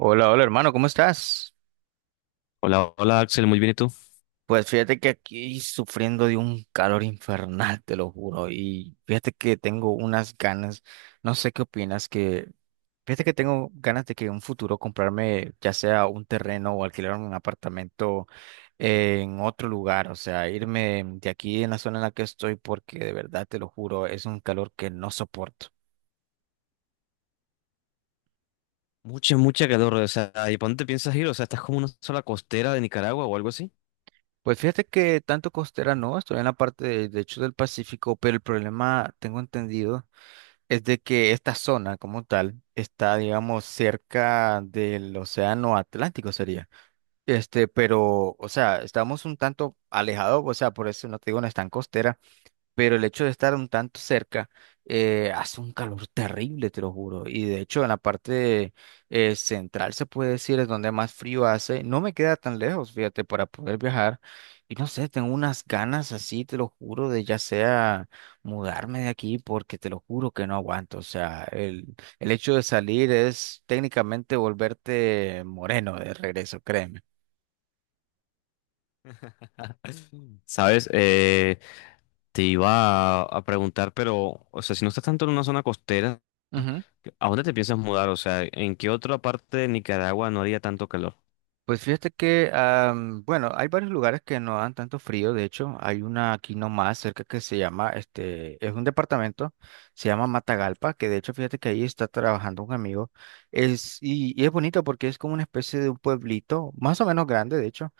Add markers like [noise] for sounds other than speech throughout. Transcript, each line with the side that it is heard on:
right: Hola, hola hermano, ¿cómo estás?
left: Hola, hola Axel, muy bien, ¿y tú?
right: Pues fíjate que aquí sufriendo de un calor infernal, te lo juro, y fíjate que tengo unas ganas, no sé qué opinas, que fíjate que tengo ganas de que en un futuro comprarme ya sea un terreno o alquilar un apartamento en otro lugar, o sea, irme de aquí en la zona en la que estoy porque de verdad te lo juro, es un calor que no soporto.
left: Mucha, mucha calor, o sea, ¿y para dónde te piensas ir? O sea, ¿estás como en una sola costera de Nicaragua o algo así?
right: Pues fíjate que tanto costera no, estoy en la parte de hecho del Pacífico, pero el problema tengo entendido es de que esta zona como tal está, digamos, cerca del océano Atlántico sería. Este, pero, o sea, estamos un tanto alejados, o sea, por eso no te digo, no es tan costera pero el hecho de estar un tanto cerca hace un calor terrible, te lo juro. Y de hecho, en la parte central se puede decir es donde más frío hace. No me queda tan lejos, fíjate, para poder viajar. Y no sé, tengo unas ganas así, te lo juro, de ya sea mudarme de aquí, porque te lo juro que no aguanto. O sea, el hecho de salir es técnicamente volverte moreno de regreso, créeme.
left: [laughs] ¿Sabes? Te iba a preguntar, pero, o sea, si no estás tanto en una zona costera, ¿a dónde te piensas mudar? O sea, ¿en qué otra parte de Nicaragua no haría tanto calor?
right: Pues fíjate que, bueno, hay varios lugares que no dan tanto frío. De hecho, hay una aquí nomás cerca que se llama, este, es un departamento, se llama Matagalpa, que de hecho, fíjate que ahí está trabajando un amigo. Y es bonito porque es como una especie de un pueblito, más o menos grande, de hecho,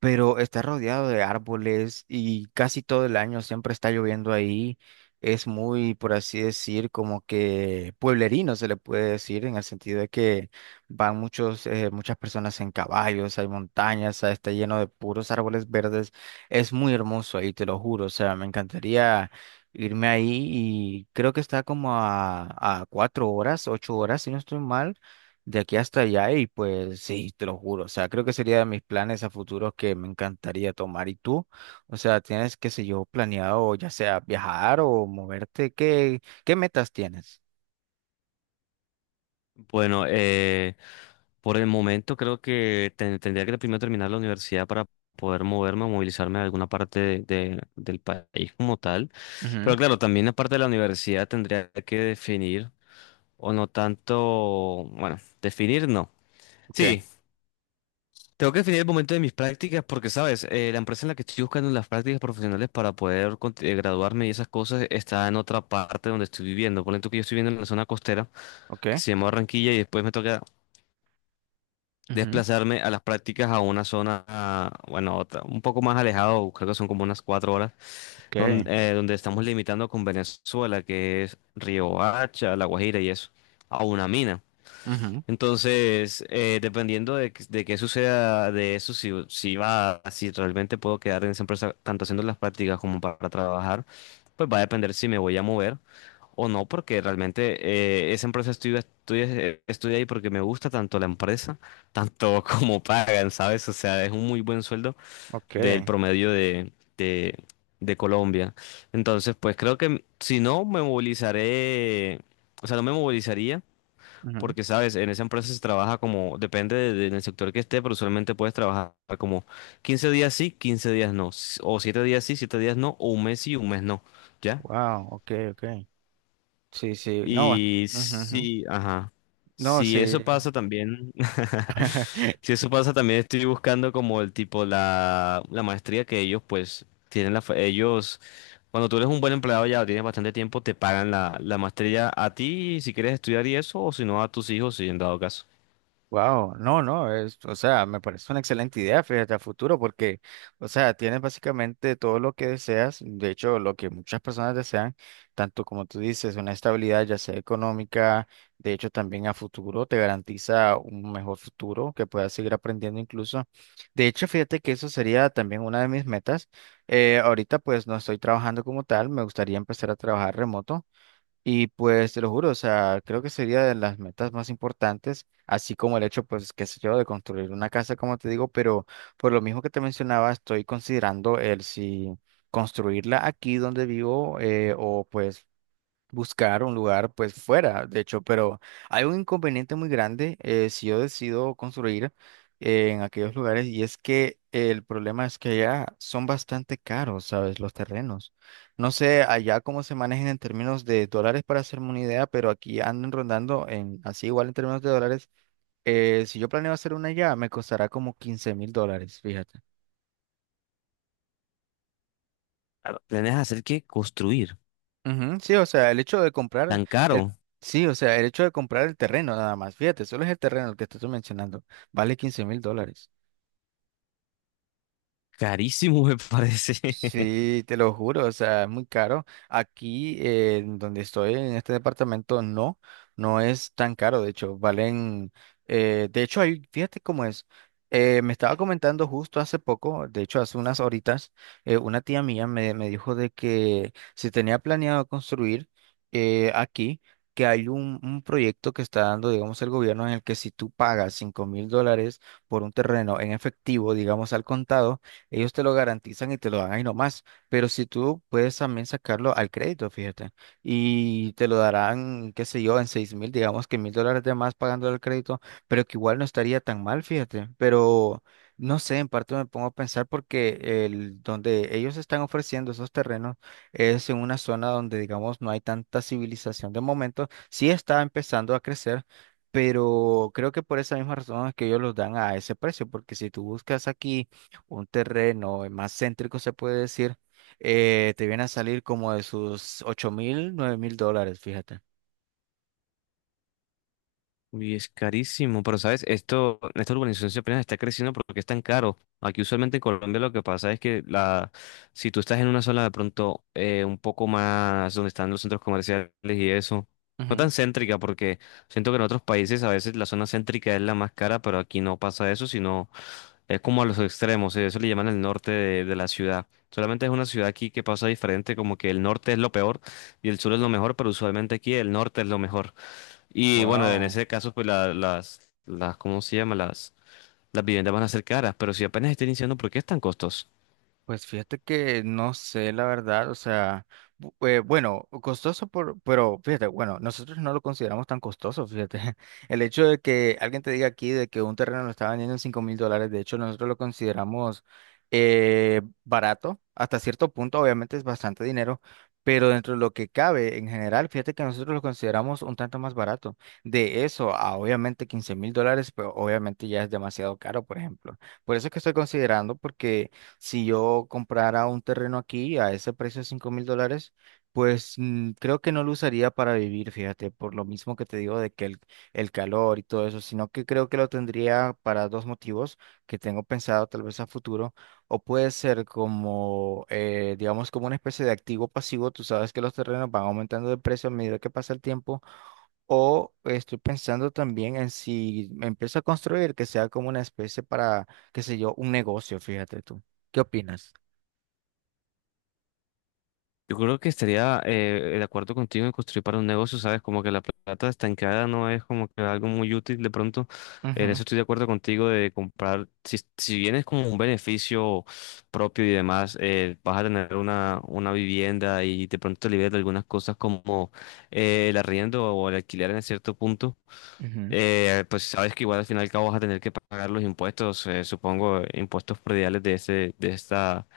right: pero está rodeado de árboles y casi todo el año siempre está lloviendo ahí. Es muy, por así decir, como que pueblerino se le puede decir en el sentido de que van muchas personas en caballos, hay montañas, ah, está lleno de puros árboles verdes. Es muy hermoso ahí, te lo juro. O sea, me encantaría irme ahí y creo que está como a 4 horas, 8 horas, si no estoy mal, de aquí hasta allá. Y pues sí, te lo juro. O sea, creo que sería de mis planes a futuro que me encantaría tomar. ¿Y tú? O sea, ¿tienes, qué sé yo, planeado ya sea viajar o moverte? ¿Qué metas tienes?
left: Bueno, por el momento creo que tendría que primero terminar la universidad para poder moverme o movilizarme a alguna parte del país como tal. Pero
right: Ujú.
left: claro, también aparte de la universidad tendría que definir, o no tanto, bueno, definir no.
right: Ok,
left: Sí, tengo que definir el momento de mis prácticas porque, sabes, la empresa en la que estoy buscando las prácticas profesionales para poder graduarme y esas cosas está en otra parte donde estoy viviendo. Por ejemplo, que yo estoy viviendo en la zona costera
right: ok,
left: que se llama Barranquilla y después me toca
right: ujú,
left: desplazarme a las prácticas a una zona, ah, bueno, otra, un poco más alejado, creo que son como unas 4 horas,
right: ok.
left: donde, donde estamos limitando con Venezuela, que es Riohacha, La Guajira y eso, a una mina.
right: Ujú,
left: Entonces, dependiendo de qué suceda de eso, si realmente puedo quedar en esa empresa, tanto haciendo las prácticas como para trabajar, pues va a depender si me voy a mover o no, porque realmente esa empresa estudio estoy ahí porque me gusta tanto la empresa, tanto [laughs] como pagan, ¿sabes? O sea, es un muy buen sueldo
right: ok,
left: del promedio de, de Colombia. Entonces, pues creo que si no, me movilizaré, o sea, no me movilizaría,
right: ujú.
left: porque, ¿sabes? En esa empresa se trabaja como, depende del sector que esté, pero usualmente puedes trabajar como 15 días sí, 15 días no, o 7 días sí, 7 días no, o un mes sí, un mes no, ¿ya?
right: Wow, ok, ok. Sí, sí, no,
left: Y
right: ujú, ujú.
left: sí, ajá.
right: No,
left: Si
right: sí.
left: eso pasa también, [laughs] si
right: [laughs]
left: eso pasa también estoy buscando como el tipo, la maestría que ellos pues tienen, ellos, cuando tú eres un buen empleado ya tienes bastante tiempo, te pagan la maestría a ti si quieres estudiar y eso, o si no a tus hijos, si en dado caso.
right: Wow, no, no, es, o sea, me parece una excelente idea, fíjate, a futuro, porque, o sea, tienes básicamente todo lo que deseas, de hecho, lo que muchas personas desean, tanto como tú dices, una estabilidad ya sea económica, de hecho, también a futuro te garantiza un mejor futuro, que puedas seguir aprendiendo incluso. De hecho, fíjate que eso sería también una de mis metas. Ahorita, pues, no estoy trabajando como tal, me gustaría empezar a trabajar remoto. Y pues te lo juro, o sea, creo que sería de las metas más importantes, así como el hecho, pues, qué sé yo, de construir una casa, como te digo, pero por lo mismo que te mencionaba, estoy considerando el si construirla aquí donde vivo o pues buscar un lugar pues fuera, de hecho, pero hay un inconveniente muy grande si yo decido construir en aquellos lugares y es que el problema es que allá son bastante caros, ¿sabes? Los terrenos. No sé allá cómo se manejan en términos de dólares para hacerme una idea, pero aquí andan rondando en así igual en términos de dólares. Si yo planeo hacer una allá, me costará como $15.000, fíjate.
left: Claro, ¿planeas hacer qué? Construir.
right: Ujú. Sí, o sea, el hecho de comprar
left: Tan
right: el,
left: caro.
right: sí, o sea, el hecho de comprar el terreno nada más, fíjate, solo es el terreno el que te estoy mencionando, vale $15.000.
left: Carísimo me parece. [laughs]
right: Sí, te lo juro, o sea, es muy caro. Aquí, en donde estoy, en este departamento, no, no es tan caro, de hecho, valen, de hecho, ahí, fíjate cómo es. Me estaba comentando justo hace poco, de hecho, hace unas horitas, una tía mía me dijo de que se tenía planeado construir aquí, que hay un proyecto que está dando, digamos, el gobierno en el que si tú pagas $5.000 por un terreno en efectivo, digamos, al contado, ellos te lo garantizan y te lo dan ahí nomás, pero si tú puedes también sacarlo al crédito, fíjate, y te lo darán, qué sé yo, en 6.000, digamos que $1.000 de más pagando el crédito, pero que igual no estaría tan mal, fíjate, pero no sé, en parte me pongo a pensar porque el, donde ellos están ofreciendo esos terrenos es en una zona donde, digamos, no hay tanta civilización de momento, sí está empezando a crecer. Pero creo que por esa misma razón es que ellos los dan a ese precio, porque si tú buscas aquí un terreno más céntrico, se puede decir, te viene a salir como de sus 8.000, $9.000, fíjate.
left: Uy, es carísimo, pero sabes, esta urbanización se apenas está creciendo porque es tan caro. Aquí usualmente en Colombia lo que pasa es que si tú estás en una zona de pronto un poco más donde están los centros comerciales y eso, no tan céntrica porque siento que en otros países a veces la zona céntrica es la más cara, pero aquí no pasa eso, sino es como a los extremos, eso le llaman el norte de la ciudad. Solamente es una ciudad aquí que pasa diferente, como que el norte es lo peor y el sur es lo mejor, pero usualmente aquí el norte es lo mejor. Y bueno, en
right: Wow.
left: ese caso, pues las, ¿cómo se llama? Las viviendas van a ser caras, pero si apenas estén iniciando, ¿por qué es tan costoso?
right: Pues fíjate que no sé la verdad, o sea, bueno, costoso por, pero fíjate, bueno, nosotros no lo consideramos tan costoso, fíjate. [laughs] El hecho de que alguien te diga aquí de que un terreno lo está vendiendo en $5.000, de hecho nosotros lo consideramos barato, hasta cierto punto obviamente es bastante dinero, pero dentro de lo que cabe en general, fíjate que nosotros lo consideramos un tanto más barato. De eso a obviamente $15.000, pero obviamente ya es demasiado caro, por ejemplo. Por eso es que estoy considerando porque... Si yo comprara un terreno aquí a ese precio de $5.000, pues creo que no lo usaría para vivir, fíjate, por lo mismo que te digo de que el calor y todo eso, sino que creo que lo tendría para dos motivos que tengo pensado tal vez a futuro, o puede ser como, digamos, como una especie de activo pasivo, tú sabes que los terrenos van aumentando de precio a medida que pasa el tiempo, o estoy pensando también en si me empiezo a construir que sea como una especie para, qué sé yo, un negocio, fíjate tú. ¿Qué opinas?
left: Yo creo que estaría, de acuerdo contigo en construir para un negocio, ¿sabes? Como que la plata estancada no es como que algo muy útil de pronto. En eso
right: Ujú,
left: estoy de acuerdo contigo de comprar, si bien es como un beneficio propio y demás, vas a tener una vivienda y de pronto te liberas de algunas cosas como el arriendo o el alquiler en cierto punto.
right: ujú.
left: Pues sabes que igual al final y al cabo vas a tener que pagar los impuestos, supongo, impuestos prediales de este, de esta,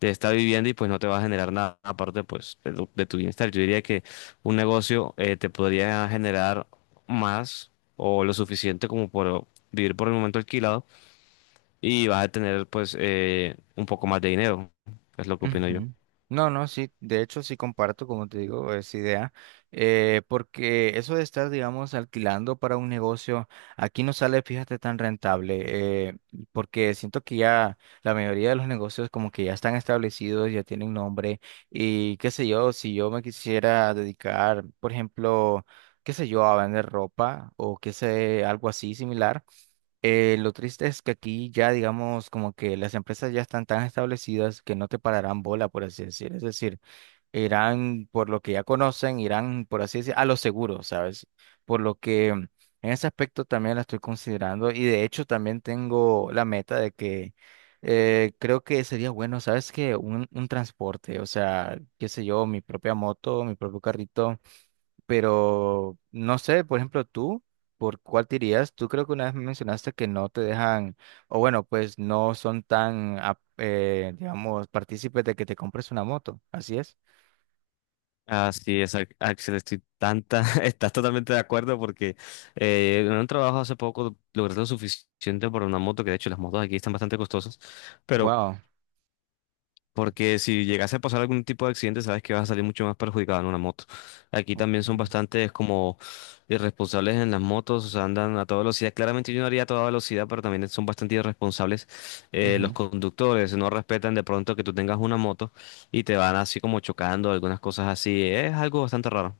left: de esta vivienda y pues no te va a generar nada aparte pues de tu bienestar. Yo diría que un negocio, te podría generar más o lo suficiente como por vivir por el momento alquilado y vas a tener pues, un poco más de dinero, es lo que opino yo.
right: Ujú. No, no, sí, de hecho sí comparto, como te digo, esa idea, porque eso de estar, digamos, alquilando para un negocio, aquí no sale, fíjate, tan rentable, porque siento que ya la mayoría de los negocios como que ya están establecidos, ya tienen nombre, y qué sé yo, si yo me quisiera dedicar, por ejemplo, qué sé yo, a vender ropa o qué sé, algo así similar. Lo triste es que aquí ya, digamos, como que las empresas ya están tan establecidas que no te pararán bola, por así decir. Es decir, irán por lo que ya conocen, irán, por así decir, a lo seguro, ¿sabes? Por lo que en ese aspecto también la estoy considerando y de hecho también tengo la meta de que creo que sería bueno, ¿sabes? Que un transporte, o sea, qué sé yo, mi propia moto, mi propio carrito. Pero no sé, por ejemplo, tú, ¿por cuál te irías? Tú creo que una vez me mencionaste que no te dejan, o bueno, pues no son tan, digamos, partícipes de que te compres una moto. Así es.
left: Así es, Axel, estoy tanta, [laughs] estás totalmente de acuerdo porque en un trabajo hace poco logré lo suficiente por una moto, que de hecho las motos aquí están bastante costosas, pero
right: Wow.
left: porque si llegase a pasar algún tipo de accidente, sabes que vas a salir mucho más perjudicado en una moto. Aquí
right: Ok.
left: también son bastantes como irresponsables en las motos, o sea, andan a toda velocidad. Claramente yo no haría a toda velocidad, pero también son bastante irresponsables, los conductores, no respetan de pronto que tú tengas una moto y te van así como chocando, algunas cosas así, es algo bastante raro.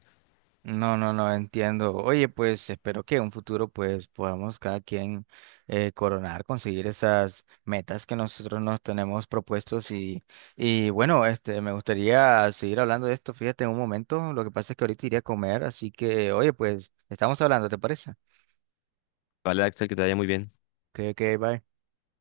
right: No, no, no entiendo. Oye, pues espero que en un futuro pues podamos cada quien coronar, conseguir esas metas que nosotros nos tenemos propuestos y bueno, este, me gustaría seguir hablando de esto, fíjate, en un momento, lo que pasa es que ahorita iré a comer, así que oye, pues estamos hablando, ¿te parece?
left: Vale, Axel, que te vaya muy bien.
right: Bye.